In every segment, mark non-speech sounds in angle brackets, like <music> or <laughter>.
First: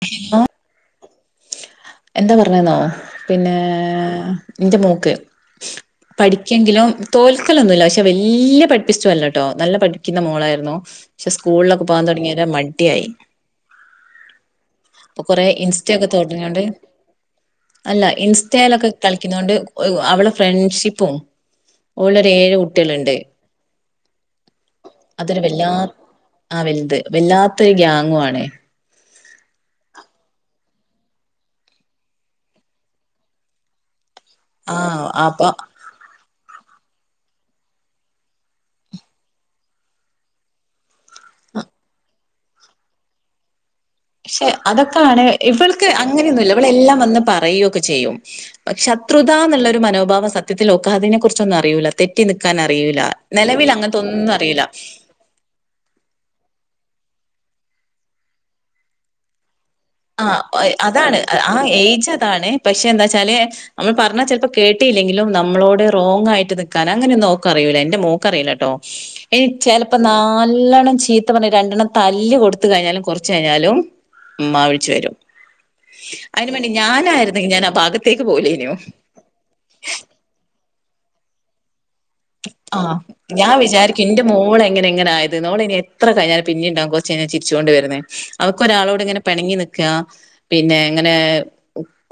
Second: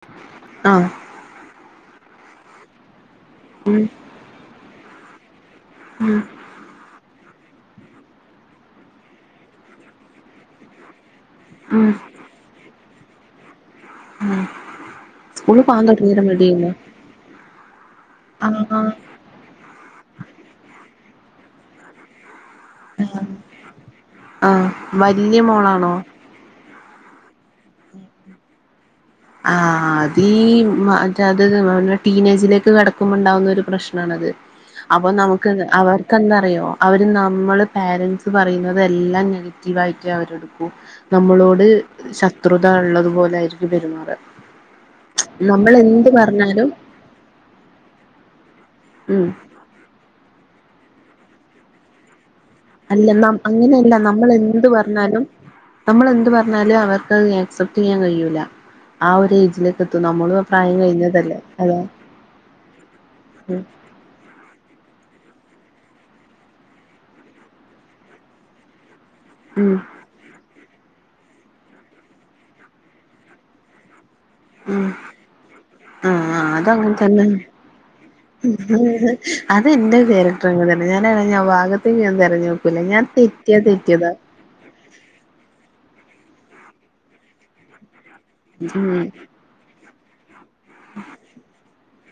<unintelligible> ആഹ് എന്താ പറഞ്ഞന്നോ പിന്നേ ഉം ന്റെ മോക്ക് ഉം പഠിക്കെങ്കിലും തോൽക്കലൊന്നുല്ല പക്ഷെ വല്ല്യ പഠിപ്പിസ്റ്റു അല്ലാട്ടോ നല്ല പഠിക്കുന്ന മോളായിരുന്നു പക്ഷേ സ്കൂളിലൊക്കെ ഉം പോകാൻ തുടങ്ങിയരെ മടിയായി ഉം അപ്പൊ കൊറേ സ്കൂളിൽ പോകാൻ ഇൻസ്റ്റൊക്കെ തുടങ്ങിയരം തോട്ങ്ങിയോണ്ട് മടിയല്ലേ അല്ല ആഹ് ഇൻസ്റ്റയിലൊക്കെ കളിക്കുന്നോണ്ട് അവള് ഫ്രണ്ട്ഷിപ്പും ഓളൊരു ഏഴ് കുട്ട്യളുണ്ട് ആഹ് വല്യ അതൊരു മോളാണോ വല്ലാത്ത ആ വലുത് വല്ലാത്തൊരു ഗ്യാങ്ങു ആണ് ആ അതീ മ മറ്റേ അത് ത് ടീനേജിലേക്ക് കടക്കുമ്പോണ്ടാവുന്ന ഒരു പ്രശ്നണത് അപ്പൊ നമുക്ക് അവർ ക്കെന്താറയോ അവര് നമ്മള് പാരന്റ്സ് പറയുന്നുന്നത് എല്ലാം നെഗറ്റീവായിട്ടേ അവരെടുക്കു നമ്മളോട് ശത്രുത ഉള്ളതുപോലൊയിരിക്കും പെരുമാ പക്ഷെ അതൊക്കെയാണ് ഇവൾക്ക് എന്ത് അങ്ങനെയൊന്നുല്ല പറഞ്ഞാലും ഇവളെല്ലാം വന്ന് പറയുകയൊക്കെ ചെയ്യും ഉം ശത്രുതാന്നുള്ളൊരു മനോഭാവം സത്യൽഓക്കാതിനെ കുറിച്ചൊന്നും അറിയൂല്ല തെ റ്റി നിക്കാൻ അറിയൂല അല്ല നം നിലവിൽ അങ്ങനത്തൊന്നും അറിയില്ല പറഞ്ഞാലും നമ്മള് എന്ത് പറഞ്ഞാലും അവർക്കത് അക്സെപ്റ്റ് ചെയ്യാൻ കഴിയൂല ആ ഒരു ഏജില് ആ അതാണ് ആ ഏജ് അതാണ് പക്ഷെ എന്താച്ചാല് ഉം നമ്മൾ പറഞ്ഞാ ചെലപ്പോ കേട്ടില്ലെങ്കിലും നമ്മളോട്റോങ്ങായിട്ട് നിക്കാന് അങ്ങനെന്നും ഓക്ക അറിയൂല എൻന്റെ മോക്ക് അറിയൂലട്ടോ ഇനി ഉം ചെലപ്പോ നാല്ലണം ചീത്ത പറഞ്ഞ രണ്ടെണ്ണം തല്ല് കൊടുത്ത് കഴിഞ്ഞാലും കൊർച്ച് കഴിഞ്ഞാലും ഉമ്മാ വിളിച്ചു വരും ആ അതിന് വേണ്ടി അതങ്ങൻതന്നെ ഞാനായിരുന്നെങ്കി ഞാൻ ആ ഭാഗത്തേക്ക് പോവൂലേനു. ഉം അത് ന്റെ കാരക്ടർ അന്നെ ഞാനാണെങ്കി ആ ഭാഗത്ത്‌ ആ ഞാൻ വിചാരിക്കും തെറ്റിയതാ എന്റെ മോള് എങ്ങനെ എങ്ങനെ ആയത് ഓളയിന് എത് ത്ര കഴിഞ്ഞാലും പിന്നിണ്ടാവും കൊർച്ചെയ്ഞ്ഞാ ചിരിച്ചുകൊണ്ട് വരുന്നേ അവക്ക് ഉം ഒരാളോട് ഇങ്ങനെ പണങ്ങി നിക്കാ പിന്നെ എങ്ങനെ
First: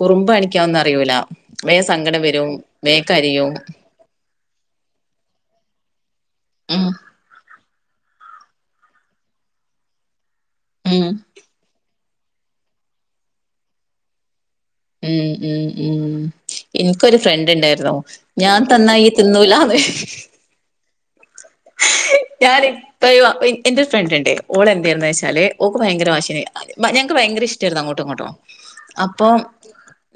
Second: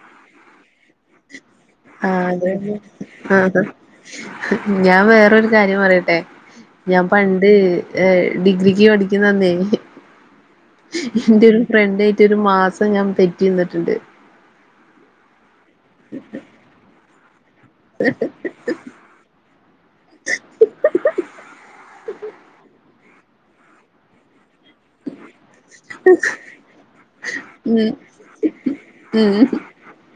കുറുമ്പ് അണിക്കാംന്ന് അറിയൂല വേം ആ സങ്കടം വരും അതേതെ വേം ആ കരയും ഞാൻ വേറൊരു കാര്യം പറയട്ടെ ഉം ഞാൻ പണ്ട് എ ഡിഗ്രിക്ക് പഠിക്കുന്നന്നേ ഉം എന്റെ ഒരു ഫ്രണ്ടേറ്റ് റ്റി ഒരു മാസം ഞാൻ തെറ്റി നിന്നിട്ടുണ്ട് ഉം ഉം ഉം ഇൻക്കൊരു ഫ്ര ത് ണ്ടായിരുന്നു ഞാൻ തന്നാ യ്യ് തിന്നൂലാന്ന് ഞാൻ ഇത്രയും എന്റൊരു ഫ്രണ്ട് ഉണ്ട് ഓള് എന്തായിര്ന്ന് വെച്ചാല് ഓക്ക് ഭയങ്കര വാശിയാണ് ഞങ്ങക്ക് ഭയങ്കര ഇഷ്ടായിരുന്നു അങ്ങോട്ടും ഇങ്ങോട്ടും അപ്പൊ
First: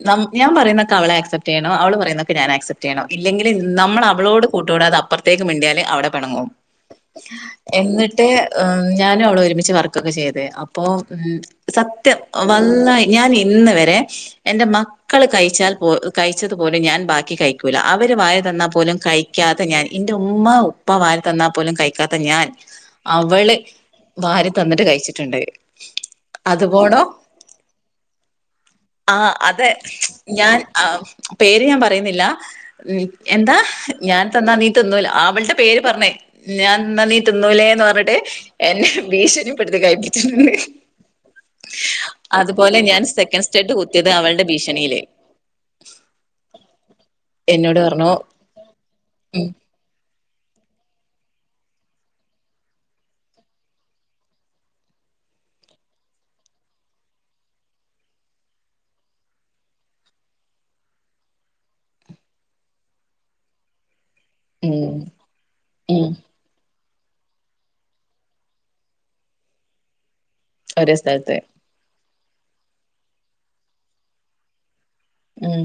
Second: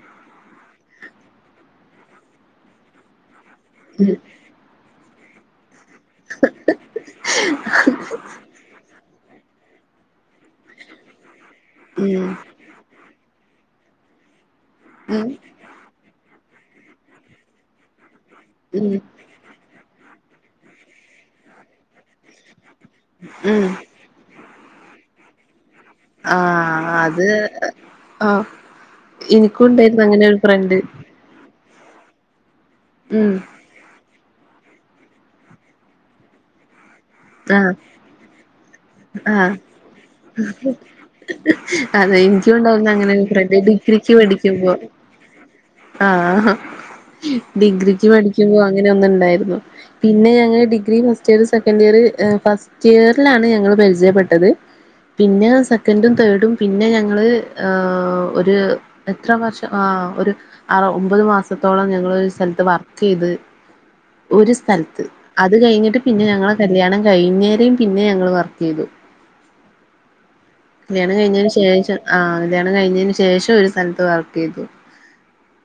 നമ്മ് ഞാൻ പറയുന്നൊക്കെ അവളെ ആക്സെപ്റ്റ് ചെയ്യണോ അവള് പറയുന്നൊക്ക ഞാൻ ആക്സെപ് ചെയ്യണോ ഇല്ലെങ്കിൽ നമ്മള അവളോട് കൂട്ടു കൂടാതെ അപ്പർത്തേക്ക് മിണ്ടിയാല് അവടെ പെണങ്ങും എന്നിട്ട് ഉം ഞാനും അവളും ഒരുമിച്ച് വർക്കൊക്കെ ചെയ്ത് അപ്പോ ഉം സത്യം ഉം വള്ളാഹി ഞാൻ എ ഇന്ന് വരെ എന്റെ മക്കള് ഉം കഴിച്ചാൽ പോ കഴിച്ചതുപോലും ഞാൻ ബാക്കി കഴിക്കൂല അവര് വായ തന്നാ ഉം പോലും കഴിക്കാത്ത ഞാൻ ഇന്റെ ഉമ്മ ഉപ്പ വാരി തന്നാ പോലും കഴിക്കാത്ത ഞാൻ അവള് ഉം വാരി തന്നിട്ട് കഴിച്ചിട്ടുണ്ട് ആ അതുപോടോ അത് ആ ആ അതെ ഞാൻ ആ പേര് ഞാൻ പറയുന്നില്ല ഉം എന്താ ഞാൻ തന്നാ നീ തിന്നൂല അവളുടെ പേര് പറഞ്ഞേ ഞാൻ ന്ന നീ ആഹ് തിന്നൂലേന്ന് പറഞ്ഞിട്ട് എന്നെ ആഹ് ഭീഷണിപ്പെടുത്തി കഴിപ്പിച്ചിന്ന് അതെ എനിക്കുണ്ടാവുന്ന അങ്ങനെ ഒരു ഫ്രണ്ട് ഡിഗ്രി ത് അവളുടെ ഭീഷണിയില് ആ എന്നോട് ഡിഗ്രിക്ക് പറഞ്ഞു പഠിക്കുമ്പോ അങ്ങനെ ഒന്ന് ഉം ഇണ്ടായിരുന്നു ടി പിന്നെ ഞങ്ങള് degree first year second year എ ഫസ്റ്റ് ഇയറിലാണ് ഞങ്ങള് പരിചയപ്പെട്ടത് പിന്നെ സെക്കൻറും തേർഡും പിന്നെ ഞങ്ങള് ആ ഒരു എത്ര വർഷം ആ ആ ഒരു ആ ഒമ്പത് മാസത്തോളം ഞങ്ങളൊരു സ്ഥലത്ത് വർക്ക് ചെയ്ത് ആ ഒരു സ്ഥലത്ത് അത് കഴിഞ്ഞിട്ട് പിന്നെ ഞങ്ങളെ കല്ല്യാണം ക വൈകുന്നേരം പിന്നേ ഞങ്ങള് വർക്ക് ചെയ്തു ഒരേ കല്യണം സ്ഥലത്ത് കഴിഞ്ഞതിന് ശേഷം ആ കല്യാണം കഴിഞ്ഞതിന് ശേഷം ഒരു സ്ഥലത്ത് വർക്ക് ചെയ്തു ഉം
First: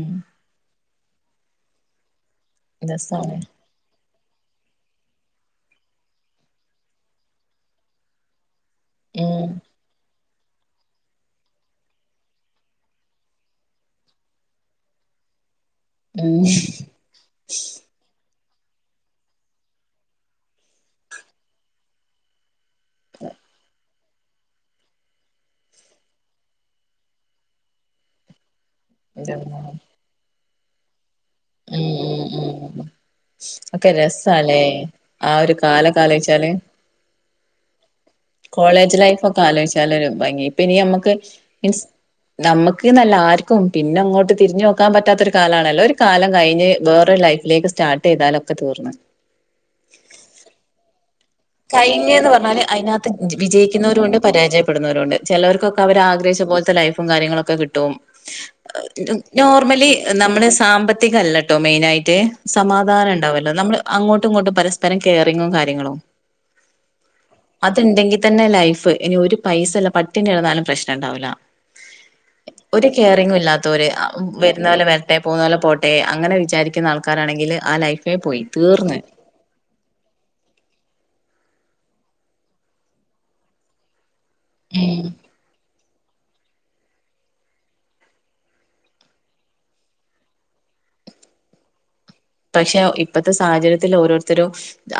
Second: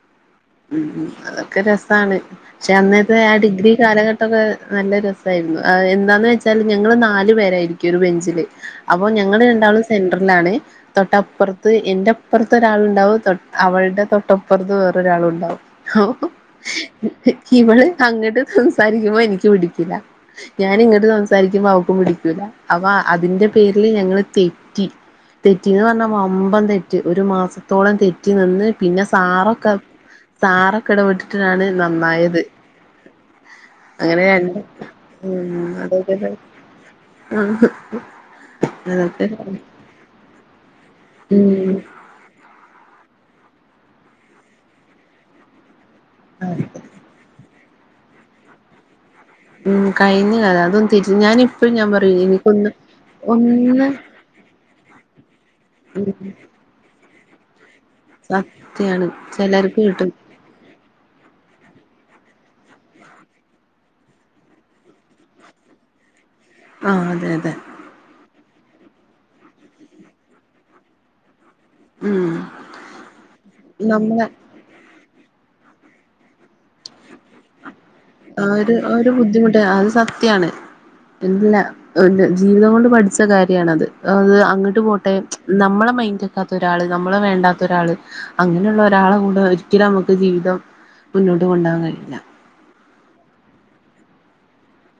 ഉം അതൊക്കെ രസാണ് പക്ഷെ അന്നത്തെ ആ രസാണ് ഡിഗ്രി കാലഘട്ട ക്കെ നല്ല രസായിരുന്നു എന്താന്ന് വെച്ചാല് ഞങ്ങള് നാലു പേരായിരിക്കും ഒരു ബെഞ്ചില് അപ്പൊ ഞങ്ങള് ഉം രണ്ടാളും സെ ന്റർലാണ് തൊട്ടപ്പറത്ത് എന്റെപ്പറത്ത് ഒരാളുണ്ടാവും അവളുടെ തൊട്ടപ്പുറത്ത് വേറൊരാ രാളുണ്ടാവും ഉം ഇവള് അങ്ങട്ട് സംസാരിക്കുമ്പോ എനിക്ക് പിടിക്കൂല്ല ഞാന് ഇങ്ങട്ട് സംസാരിക്കുമ്പോ അവക്കും പിടിക്കൂല്ല അവ അതിന്റെ പേരില് ഞ തെറ്റി തെറ്റിന്ന് പറഞ്ഞ വമ്പം തെറ്റ് ഒരു മാസത്തോളം തെറ്റി നിന്ന് പിന്നെ എന്റമ്മോ സാറൊക്കെ സാറൊക്കെ എടപെട്ടിട്ടാണ് ഉം നന്നായത് ഉം ഉം ഒക്കെ അങ്ങനെ രണ്ട് രസാല്ലേ ആ ഒരു കാലൊക്കെ ഉം ആലോചിച്ചാല് കോളേജ് അതൊക്കെ ലൈഫൊക്കെ ആലോചിച്ചാലൊരു ഭംഗി പിന്നെ ഞമ്മക്ക് ഉം ഇൻസ് നമ്മക്ക്ന്നല്ല ആർ ക്കും പിന്നെ ങ്ങോട്ട് തിരിഞ്ഞു നോക്കാൻ പറ്റാത്ത ഒരു കാലണല്ലോ ഒരു കാലം കയ്ഞ്ഞ് വേറെരു ലൈഫിലേക്ക് സ് സ്റ്റാർട്ടെയ്താല് ഒക്കെ തീർന്ന് ഉം കയ്ഞ് കഥ അതും തി കയ്ഞ് ന്ന് പറഞ്ഞാല് അതിനകത്ത് ഒന്ന് വിജയിക്കുന്നോരുണ്ട് പരാജയപ്പെടുന്നോരുണ്ട് ചെലോർക്കൊക്കെ അവർ ആഗ്രഹിച്ച ത് പോൽത്തെ ലൈഫും കാര്യങ്ങളൊ ക്കെ കിട്ടും സത്യാണ് ചിലർക്ക് നോർമലി കിട്ടും നമ്മള് സാമ്പത്തികല്ലട്ടോ മെയ്നാ റ്റ് സമാധാനം ണ്ടാവല്ലോ നമ്മള് അങ്ങോട്ടും ഇങ്ങോട്ടും പരസ്പരം കെയറിങ്ങും കാര്യങ്ങളും ആ അതെന്നെ അതുണ്ടെങ്കിൽ തന്നെ ലൈഫ് ഇനി ഒരു പൈസല്ല പട്ടിണി കെടന്നാലും പ്രശ്നം ണ്ടാവൂല്ല ഉം ഒരു കെയറിങ്ങുല്ലാത്തോര് നമ്മളെ വെരുന്നോലെ വെരട്ടെ പോന്നോലെ പോട്ടെ അങ്ങനെ വിചാരിക്കുന്ന ആൾക്കാരാണെങ്കിൽ ആ ലൈഫ് ആഹ് ഒര് ഒരു ബുദ്ധിമുട്ടെ അത് സത്യാണ് ഇല്ല ഒന്ന് ജീവിതം കൊണ്ട് പഠിച്ച കാര്യാണത് അത് അങ്ങട്ട് ഉം. പോട്ടെ നമ്മളെ മൈന്റക്കാത്ത ഒരാള് നമ്മളെ വേണ്ടാത്ത ഒരാള് അങ്ങനെയുള്ള ഒരാളെ കൂടെ ഒരിക്കലും അമ്മക്ക് ജീവിതം മുന്നോട്ട് കൊണ്ടോവാ കഴിയില്ല പക്ഷേ ഇപ്പത്തെ സാഹചര്യത്തില് ഓരോരുത്തരും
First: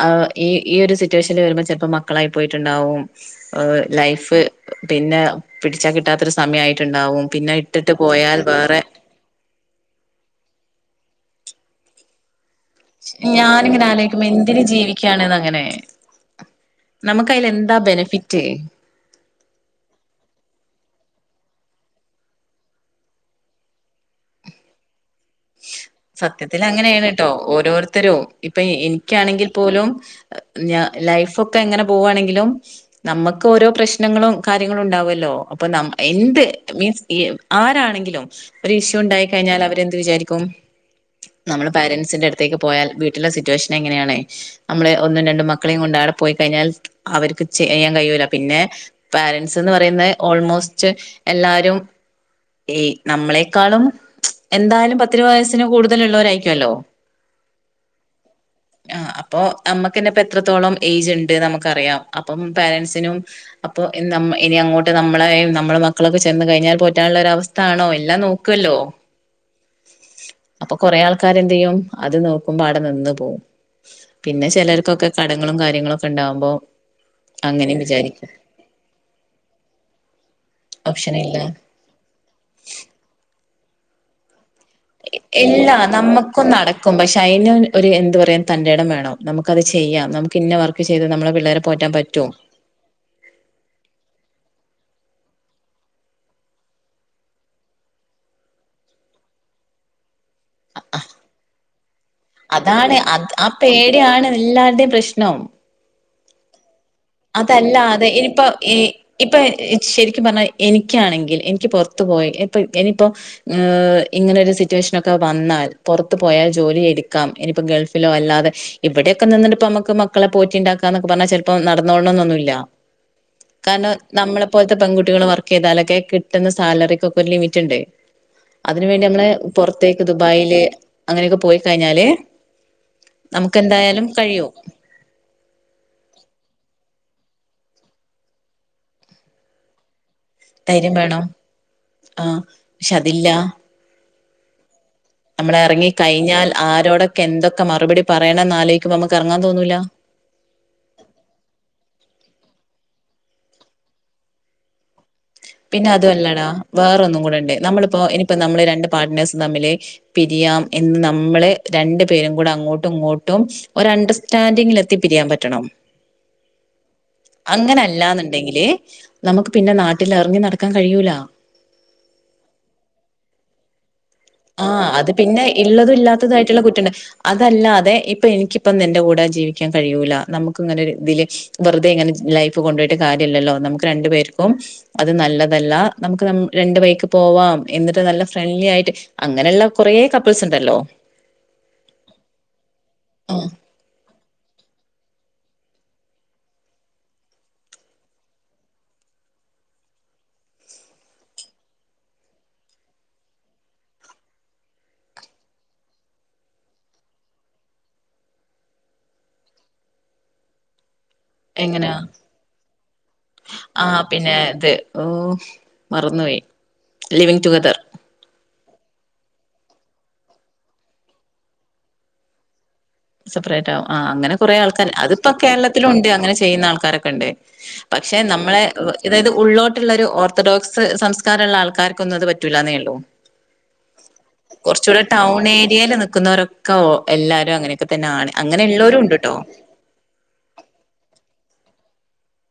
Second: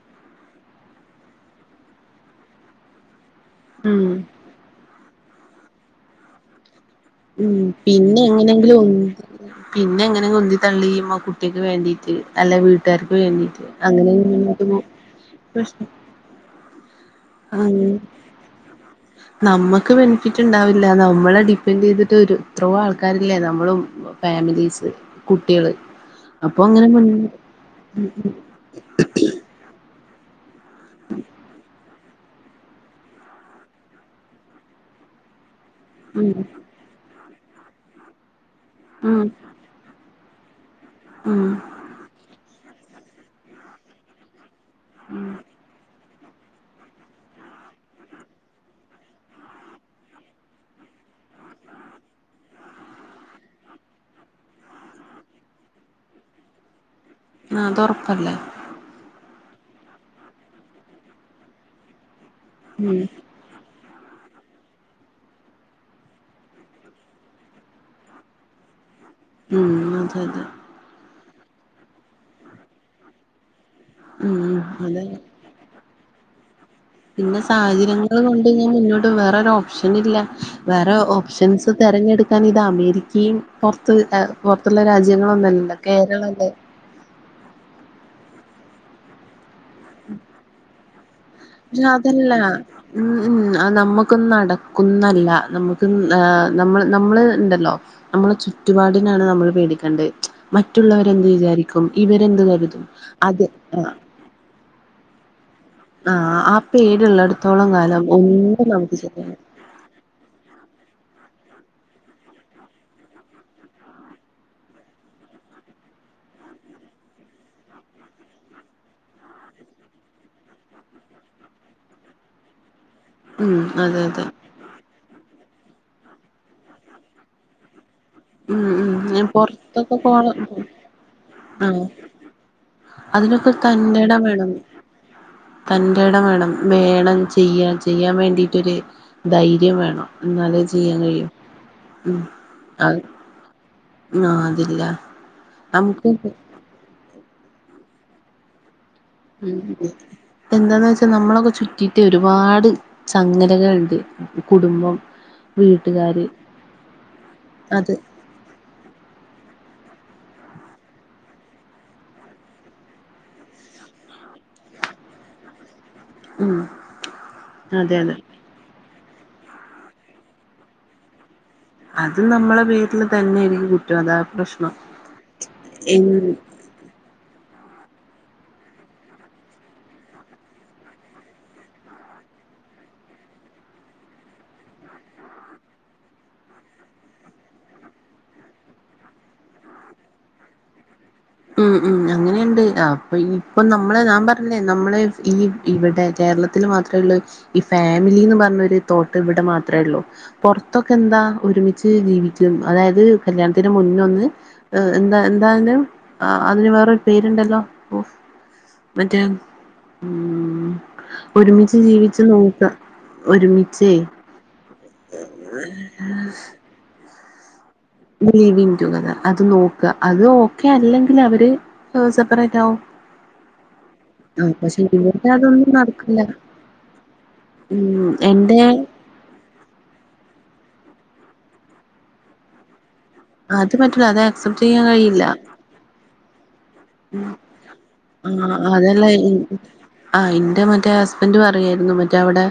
ആഹ് ഈ ഈ ഒരു സിറ്റുവേഷന്ല് വരുമ്പോ ചെലപ്പം മക്കളായി പോയിട്ണ്ടാവും ഓഹ് ഉം ലൈഫ് പിന്നെ പിടിച്ചാ കിട്ടാത്ത ഒരു സമയായി ഉം പിന്നെ എങ്ങനെങ്കിലും ഒന് പിന്നെ എങ്ങനെങ്കിലും ഉന്തി തള്ളി മോ കുട്ട്യക്ക് വേണ്ടിയിട്ട് അല്ലെ വീട്ടാര്ക്ക് വേണ്ടിട്ട് ഞാനിങ്ങനെ അങ്ങനെ ആലോചിക്കുമ്പോ ഇങ്ങനെ മുന്നോട്ട് എന്തിന് പോവും ജീവിക്കാണ്ന്ന് അങ്ങനെ പ്രശ്നം നമുക്ക് അതിൽ എന്താ അങ്ങനെ ബെനിഫിറ്റ് നമ്മക്ക് ബെനിഫിറ്റ് ഇണ്ടാവില്ല നമ്മളെ ഡിപ്പെൻഡെയ്തിട്ട് ഒരു എത്രയോ ആൾക്കാരില്ലേ നമ്മളും ഫാമിലീസ് കുട്ടികള് അപ്പൊ അങ്ങനെ മുൻ സത്യത്തിലങ്ങനേണ് ട്ടോ ഓരോരുത്തരും ഇപ്പൊ ഈ ഇന്ക്കാണെങ്കില് പോലും ഞാ ലൈഫൊക്കെ എങ്ങനെ പോവാണെങ്കിലും നമ്മക്ക് ഓരോ പ്രശ്നങ്ങളും കാര്യങ്ങളും ഉണ്ടാവല്ലോ ഇപ്പ നാം ഉം എന്ത് മീൻസ് ഈ ആരാണെങ്കിലും ഒരു ഉം ഇഷ്യൂണ്ടായി കഴിഞ്ഞാ അവരെന്ത് വിചാരി ക്കും ഉം നമ്മള് പേരെന്റ്സിന്റെ അട്ത്തേക്ക് പോയാൽ വീട്ടിലെ സിറ്റുവേഷൻ എങ്ങനെയാണ് നമ്മള് ഒന്നും രണ്ടും മക്കളേം കൊണ്ട് ആടെ പോയി കഴിഞ്ഞാൽ അവര്ക്ക് ചെയ്യാൻ കഴിയൂല പിന്നെ പേരെന്റ്സ്ന്ന് പറയുന്നെ ഓൾമോസ്റ്റ് എല്ലാരും ഈ നമ്മളെക്കാളും എന്തായാലും പ ഒത്തിരി വയസ്സിന് കൂടുതല് ഇള്ളോരായിരിക്കുവല്ലോ ആഹ് അതൊറപ്പല്ലേ അപ്പൊ അമ്മക്കന്നെ ഇപ്പെത്രത്തോളം ഏജ്ണ്ട് നമ്മക്കറിയാ അപ്പം ഉം പേരെന്റസിനും അ പ്പോ ഇന്ന് അമ് ഇനി അങ്ങോട്ട് നമ്മളെയും നമ്മുടെ മക്കളൊക്കെ ചെന്ന് കഴിഞ്ഞാല് പോറ്റാനുള്ള ഒരവസ്ഥാണോ എല്ലാം നോക്കൊല്ലോ ഓഹ് ഉം അതെ അതെ ആൾക്കാര് എന്ത് ചെയ്യും അത് നോക്കുമ്പോ അവിടെ നിന്ന്‌ പോകും ഉം പിന്നെ ഉം അതെ ചിലർക്കൊക്കെ കടങ്ങളും കാര്യങ്ങളും ഇണ്ടാവുമ്പോ പിന്നെ സാഹചര്യങ്ങള് കൊണ്ട് ഞാൻ മുന്നോട്ട് വേറെ ഓപ്ഷൻ ഇല്ല വേറെ ഓപ്ഷനില്ല ഓപ്ഷൻസ് ത തെരഞ്ഞെടുക്കാൻ ഇത് അമേരിക്കയും പുറത്ത് ഏ ഇല്ലാ നമ്മുക്കും നടക്കും പക്ഷേ അയിന് ഒരു എന്ത് പറയാ തന്റെടം വേണം നമുക്ക് നമുക്കത് ചെയ്യാം ഇന്ന വർക്ക് ചെയ്ത് നമ്മളെ പിള്ളേരെ അല്ല പോറ്റാൻ പറ്റും അതല്ല ഉം ഉം അ നമ്മുക്കും നടക്ക് ക്കുന്നല്ല നമ്മുക്ക് ഏ നമ്മ നമ്മള് ഇണ്ടല്ലോ നമ്മളെ ചുറ്റുപാടിനാണ് നമ്മള് പേടി ടിക്കണ്ട് മറ്റുള്ളവരെന്ത് വിചാരിക്കും ഇവരെന്ത് കരുതും അത് ആ അല്ലേ പ്രശ്നം ആ ആപ്പ് അതല്ല അതെ ഇനിപ്പോ നമുക്ക് ശരിയാവില്ല ഇപ്പൊ ശരിക്കും പറഞ്ഞാ എനിക്കാണെങ്കിൽ എനിക്ക് പുറത്ത് പോയി എപ്പ എനിയിപ്പോ മ് ഇങ്ങനൊരു സിറ്റുവേഷനൊക്കെ വന്നാൽ പുറത്ത് പോയാൽ ജോലി എടുക്കാം ഇനിപ്പോ ഗൾഫിലോ അല്ലാതെ ഇവിടെയൊക്കെ നിന്നിട്ട് പ്പൊ നമുക്ക് മക്കളെ പോറ്റി ണ്ടാക്കാന്നൊക്കെ പറഞ്ഞാ ചിലപ്പോ നടന്നോളണം എന്നൊന്നുല്ലാ ഉം കാരണം അതെ അതെ നമ്മളെ പോലത്തെ പെൺകുട്ടി കുട്ടികൾ വർക്ക് ചെയ്താലൊക്കെ കിട്ടുന്ന സാലറിക്കൊക്കെ ഒരു ലിമിറ്റ് ഇണ്ട് ഉം അതിന് വേണ്ടി നമ്മള് ഉം പൊറത്തൊക്കെ പുറത്തേക്ക് പോണം ദുബായില് അങ്ങനെയൊക്കെ ആ പോയിക്കഴിഞ്ഞാല് നമുക്കെന്തായാലും കഴിയൂ തന്റേടം വേണം വേണം ചെയ്യാ ചെയ്യാൻ വേണ്ടിയിട്ടൊരു ധൈര്യം വേണം എന്നാലേ ധൈര്യം ചെയ്യാൻ വേണം കഴിയു ഉം ആഹ് പക്ഷെ അത് അതില്ല ആ അതില്ല നമ്മള് ഇറങ്ങി നമുക്ക് കഴിഞ്ഞാൽ ആരോടൊക്കെ എന്തൊക്കെ മറുപടി പറയണം എന്നാലോ ഉം എന്താന്ന് വെച്ചാ നമ്മളൊക്കെ ചുറ്റിയിട്ട് ഒരുപാട് സംഗതികള്ണ്ട് കുടുംബം പിന്നെ വീട്ടുകാര് അതുമല്ലടാ വേറൊന്നും കൂടെണ്ട് അത് നമ്മളിപ്പോ ഇനിപ്പോ നമ്മള് രണ്ട് പാർട്ട്നേഴ്സ് തമ്മില് പിരിയാം എന്ന് നമ്മള് രണ്ടു പേരും കൂടെ അങ്ങോട്ടും ഇങ്ങോട്ടും ഒര് അണ്ടർസ്റ്റാൻഡിങ്ങിൽ എത്തി പിരിയാ യാൻപറ്റണം ഉം അതെ അതെ അങ്ങനെല്ലാന്നുണ്ടെങ്കില് നമുക്ക് പിന്നെ നാട്ടില് ട്ടില് ഇറങ്ങി നടക്കാൻ കഴിയൂല അത് നമ്മളെ വീട്ടില് തന്നെയായിരിക്കും കു ആ അത് പിന്നെ ഇള്ളതും എ ഇല്ലാത്തതും ആയിട്ടുള്ള കുറ്റണ്ട് അതല്ലാതെ ഇപ്പൊ എനിക്കിപ്പം നിന്റെ കൂടെ ജീവിക്കാൻ കഴിയൂല നമുക്ക് ഇങ്ങനെ ഒര് ഇതില് വെറുതെ ഇങ്ങനെ ജ് ലൈഫ് കൊണ്ട് പോയിട്ട് കാര്യ ര്യല്ലല്ലോ നമുക്ക് രണ്ടു പേർക്കും അത് നല്ലതല്ല നമുക്ക് നം രണ്ട് വഴിക്ക് പോവാം എന്നിട്ട് നല്ല ഫ്രണ്ട്ലി ആയിട്ട് അങ്ങനെയുള്ള കുറേ കപ്പിൾസ് ഇണ്ടല്ലോ ഉം ഉം അങ്ങനെയുണ്ട് അപ്പൊ ആഹ് ഇപ്പൊ നമ്മളെ ഞാൻ പറഞ്ഞില്ലേ നമ്മളെ ഈ ഇവിടെ കേരളത്തിൽ മാത്രേ ഉള്ളൂ ഈ ഫാമിലിന്ന് പറഞ്ഞൊരു തോട്ട് ഇവിടെ മാത്രേ ഉള്ളൂ പുറത്തൊക്കെ എന്താ ഒരുമിച്ച് ജീവിക്കും അതായത് കല്യാണത്തിന് മുന്നൊന്ന് ഏ എന്താ എന്താണ് ആ അതിന് വേറൊരു പേരുണ്ടല്ലോ ഒ മറ്റേ ഉം ഒരുമിച്ച് ജീവിച്ചു നോക്ക ആ ഒരുമിച്ച് പിന്നെ ഇത് മറന്നുപോയി ലിവിങ് ടുഗദർ ലീവിങ് ദുകദർ അത് നോക്ക അത് ഓക്കെ അല്ലെങ്കിൽ അവര് സെപ്പറേറ്റ് ആകും സെപ്പറേറ്റ് ആകും ആ അങ്ങനെ കൊറേ ആൾക്കാർ ഇവിടെ അതിപ്പോ അതൊന്നും കേരളത്തിലും ഉണ്ട് നടക്കില്ല അങ്ങനെ ചെയ്യുന്ന ആൾക്കാരൊക്കെ ഉണ്ട് ഉം പക്ഷെ നമ്മളെ എന്റെ അതായത് ഉള്ളിലോട്ടുള്ള ഒരു ഓർത്തഡോക്സ് സംസ് സംസ്ക്കാരള്ള ആൾക്കാർകൊന്നും അത് പറ്റൂല്ലന്നേ ഉള്ളൂ അത് പറ്റൂല അത് ആക്സെപ്റ്റ് ചെയ്യാൻ കുറച്ചൂടെ കഴിയില്ല ടൗൺ ഏരിയൽ നിക്കുന്നവരൊക്കെ എല്ലാരും അങ്ങനെ തന്നെ ആ ആണ് ഉള്ളോരും അതല്ല ഉണ്ട് ട്ടോ ആ എന്റെ മറ്റേ ഹസ്ബൻഡ ന്റ പറയെയിരുന്നു മറ്റേ അവിടെ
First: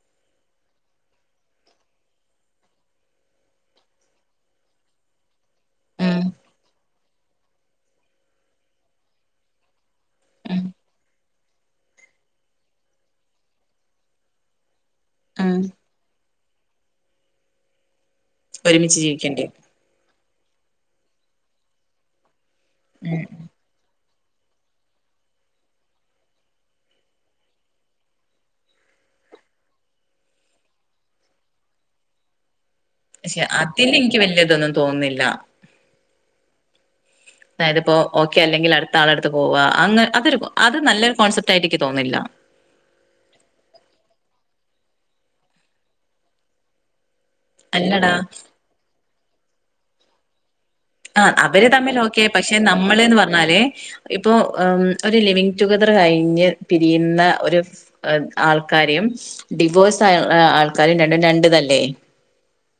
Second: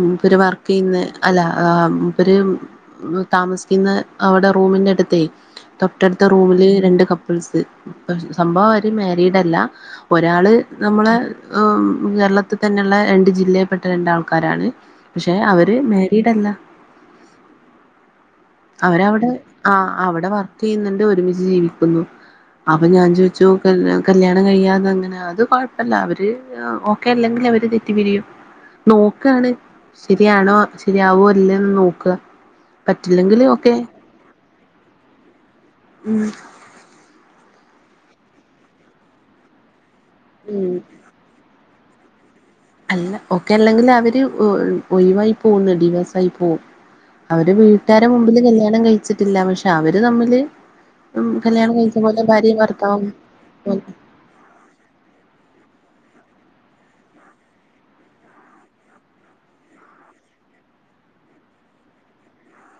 മൂപര് വർക്കയ്യുന്ന അല്ല മൂപര് താമസിക്കുന്ന അവിടെ റൂമിൻ്റെ അടുത്തേ ഉം തൊട്ടടുത്ത റൂമില് രണ്ട് കപ്പിൾസ് സംഭവം അവര് മാരിഡല്ല ഒരാള് ഉം നമ്മളെ കേരളത്തിൽ തന്നെയുള്ള രണ്ട് ജില്ലയിൽ പെട്ട രണ്ടാൾക്കാരാണ് പക്ഷെ ഉം അവര് മാരീഡ് അല്ല ഒരുമിച്ച് അവരവിടെ ജീവിക്കണ്ട് ആ അവിടെ വർക്ക് ചെയ്യുന്നുണ്ട് ഒരുമിച്ച് ജീവിക്കുന്നു അപ്പൊ ഞാൻ ഉം ചോദിച്ചു കല്യാ കല്യാണം കഴിയാത അങ്ങനെ അത് കൊഴപ്പല്ല അവര് ഓക്കെ അല്ലെങ്കിൽ അവര് തെറ്റി പിരിയും നോക്കണ് ശരിയാണോ ശരിയാവോ ഇല്ലന്ന് നോക്കുക പറ്റില്ലെങ്കിൽ പക്ഷെ ഓക്കെ അതിന്റെ എനിക്ക് വല്യ ഇതൊന്നും തോന്നുന്നില്ല ഉം അതായത്പ്പോ ഓക്കെ അല്ലെങ്കിൽ അടുത്ത ആളടുത്ത് പോവുക അതൊരു ഉം അത് നല്ലൊരു കോൺസെപ്റ്റ് ആയിട്ട എനിക്ക് തോന്നില്ല അല്ല ഒക്കെ അല്ലെങ്കിൽ അവര് ഒഴിവായി പോകുന്നു ഡിവേഴ്സ ആയി പോകും അവര് വീട്ടുകരു അല്ലടാ മുമ്പില് കല്യാണം കഴിച്ചിട്ടില്ല പക്ഷെ അവര് തമ്മില് ആ ഉം അവര് കല്യാണം തമ്മിൽ കഴിച്ച ഓക്കെ പോലെ പക്ഷെ ഭാര്യയും ഭർത്താവും നമ്മൾന്ന് പറഞ്ഞാല് പോലെ. ഇപ്പൊ ഒരു ലിവിങ് ടുകദർ കഴിഞ്ഞ് പിരിയുന്ന ഒരു ആൾക്കാരെയും ഡിവോഴ്സ് ആ ആൾക്കാരും രണ്ടും രണ്ടു തര ല്ലേ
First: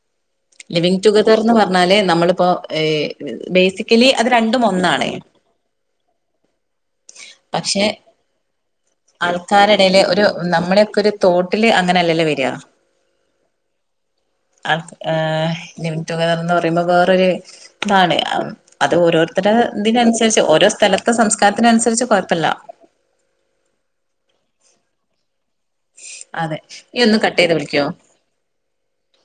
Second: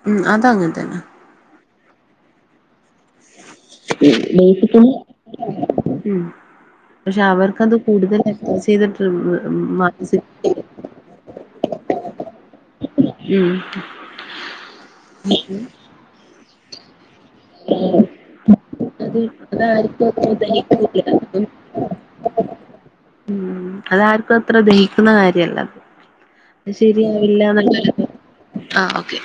ഉം അതങ്ങനെ ലിവിം തന്നെ ടുഗദർന്ന് പറഞ്ഞാല് നമ്മളിപ്പോ ബേസിക്കലി അത് രണ്ടും ഒന്നാണേ ഉം പക്ഷെ അവർക്കത് പക്ഷെ കൂടുതൽ അറ്റാച്ച് ചെയ്തിട്ട് ആൾക്കാരെടെൽ മാനസിക ഒരു നമ്മളെയൊക്കെ ഒരു തോട്ടില് അങ്ങനെല്ലല്ലേ വര ഉം ലിവിങ് ടുകദർ പറയുമ്പോ വേറെ ഇത അത് ഓരോരുത്തരുടെ അതാർക്കും അത്ര ഇതിനനുസരിച്ച് ഓരോ ദഹിക്കൂല സ്ഥലത്തെ സംസ്കാരത്തിനനുസരിച്ച് കുഴപ്പില്ല ഉം അതാർക്കും അത്ര ദഹിക്ക അല്ല അതെ അ നീ ഒന്ന് കട്ട് ശെരിയാവില്ല ചെയ്ത് വിളിക്കോ എന്ന ആഹ് ഓകെ